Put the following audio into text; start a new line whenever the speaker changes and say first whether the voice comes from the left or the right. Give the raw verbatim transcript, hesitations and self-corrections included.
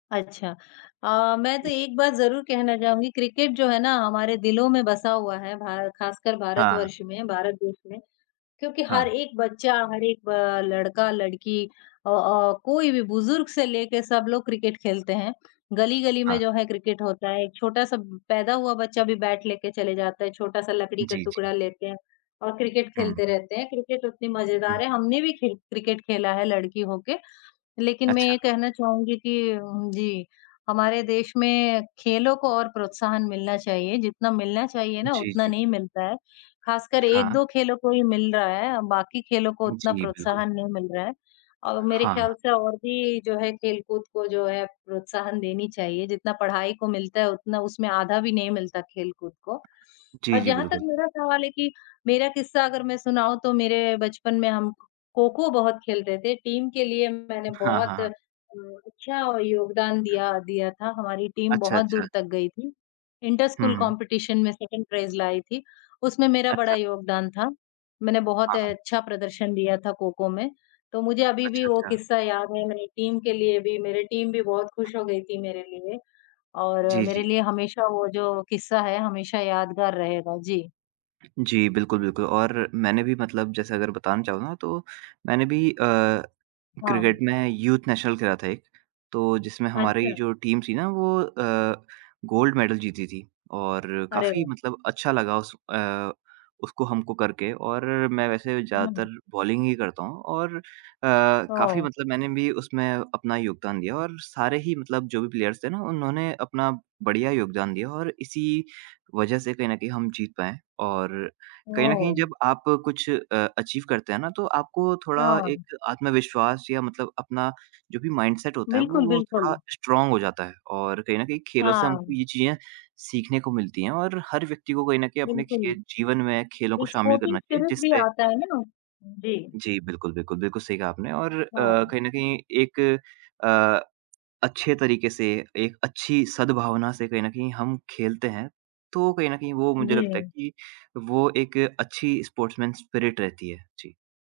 left: अच्छा। अ, मैं तो
right: जी।
left: एक बात ज़रूर कहना चाहूँगी। क्रिकेट जो है ना, हमारे दिलों में बसा हुआ है, भार ख़ासकर
right: हाँ।
left: भारतवर्ष में, भारत देश में क्योंकि हर
right: हाँ।
left: एक बच्चा, हर एक अ, लड़का, लड़की अ अ, कोई भी बुजुर्ग से लेके, सब लोग क्रिकेट खेलते हैं। गली-गली में
right: हाँ।
left: जो है क्रिकेट होता है। एक छोटा-सा पैदा हुआ बच्चा भी, बैट लेकर चले जाता है। छोटा-सा लकड़ी का
right: जी,
left: टुकड़ा
right: जी।
left: लेते हैं और क्रिकेट खेलते
right: हुँ।
left: रहते हैं। क्रिकेट उतनी
right: हुँ
left: मजेदार है,
right: हुँ।
left: हमने भी खेल क्रिकेट खेला है लड़की होके। लेकिन मैं
right: अच्छा।
left: ये कहना चाहूँगी कि उम, जी, हमारे देश में खेलों को और प्रोत्साहन मिलना चाहिए। जितना मिलना चाहिए ना
right: जी,
left: उतना
right: जी।
left: नहीं मिलता है, खासकर एक
right: हाँ।
left: दो खेलों को ही मिल रहा है, बाकी खेलों को उतना
right: जी, बिल्कुल।
left: प्रोत्साहन नहीं मिल रहा है और मेरे
right: हाँ।
left: ख्याल से और भी जो है खेल-कूद को जो है प्रोत्साहन देनी चाहिए। जितना पढ़ाई को मिलता है, उतना उसमें आधा भी नहीं मिलता खेल-कूद को
right: जी,
left: और
right: जी
left: जहाँ तक
right: बिल्कुल।
left: मेरा सवाल है कि मेरा किस्सा अगर मैं सुनाऊँ, तो मेरे बचपन में हम खो-खो बहुत खेलते थे। टीम के लिए मैंने
right: हाँ, हाँ,
left: बहुत अ,
right: हाँ।
left: अच्छा योगदान दिया दिया था, हमारी टीम
right: अच्छा,
left: बहुत
right: अच्छा।
left: दूर तक गई थी। इंटर
right: हुँ,
left: स्कूल
right: हुँ।
left: कम्पीटीशन में सेकंड प्राइज़ लाई थी, उसमें मेरा बड़ा
right: अच्छा।
left: योगदान था। मैंने बहुत
right: हाँ,
left: अ,
right: हाँ।
left: अच्छा प्रदर्शन दिया था खो-खो में। तो मुझे अभी भी
right: अच्छा,
left: वो
right: अच्छा।
left: किस्सा याद है, मेरी टीम के लिए भी। मेरी टीम भी बहुत खुश हो गई थी मेरे लिए और
right: जी,
left: मेरे
right: जी।
left: लिए हमेशा वो जो किस्सा है, हमेशा यादगार रहेगा। जी।
right: जी बिल्कुल, बिल्कुल और मैंने भी मतलब जैसे अगर बतान चाहूँ ना, तो मैंने भी अ, क्रिकेट
left: हाँ।
right: में यूथ नेशनल खेला था एक। तो जिसमें हमारी
left: अच्छा।
right: जो टीम थी ना वो अ, गोल्ड मेडल जीती थी और
left: अरे
right: काफ़ी
left: वाह!
right: मतलब अच्छा लगा उस अ, उसको हमको करके और मैं वैसे
left: हुँ।
right: ज़्यादातर बॉलिंग ही करता हूँ और अ, काफ़ी
left: ओह!
right: मतलब मैंने भी उसमें अपना योगदान दिया और सारे ही मतलब जो भी प्लेयर्स थे ना उन्होंने अपना बढ़िया योगदान दिया और इसी वजह से कहीं न कहीं हम जीत पाए और कहीं न कहीं
left: ओह!
right: जब आप कुछ अ, अचीव करते हैं ना, तो आपको थोड़ा
left: हाँ।
right: एक आत्मविश्वास या मतलब अपना जो भी माइंड-सेट होता है वो
left: बिल्कुल,
right: वो
left: बिल्कुल।
right: थोड़ा स्ट्रॉन्ग हो जाता है और कहीं न कहीं खेलों से हमको
left: हाँ।
right: ये चीज़ें सीखने को मिलती हैं और हर व्यक्ति को कहीं न कहीं अपने
left: बिल्कुल।
right: खे जीवन में खेलों को
left: एक
right: शामिल
left: स्पोर्टिंग
right: करना चाहिए।
left: स्पिरिट भी
right: जिससे
left: आता है ना। जी।
right: जी। बिल्कुल, बिल्कुल। बिल्कुल सही कहा आपने और अ,
left: हाँ।
right: कहीं न कहीं एक अ, अच्छे तरीके से एक अच्छी सद्भावना से कहीं न कहीं हम खेलते हैं। तो कहीं न कहीं वो मुझे लगता है
left: जी।
right: कि वो एक अच्छी स्पोर्ट्समैन स्पिरिट रहती है। जी।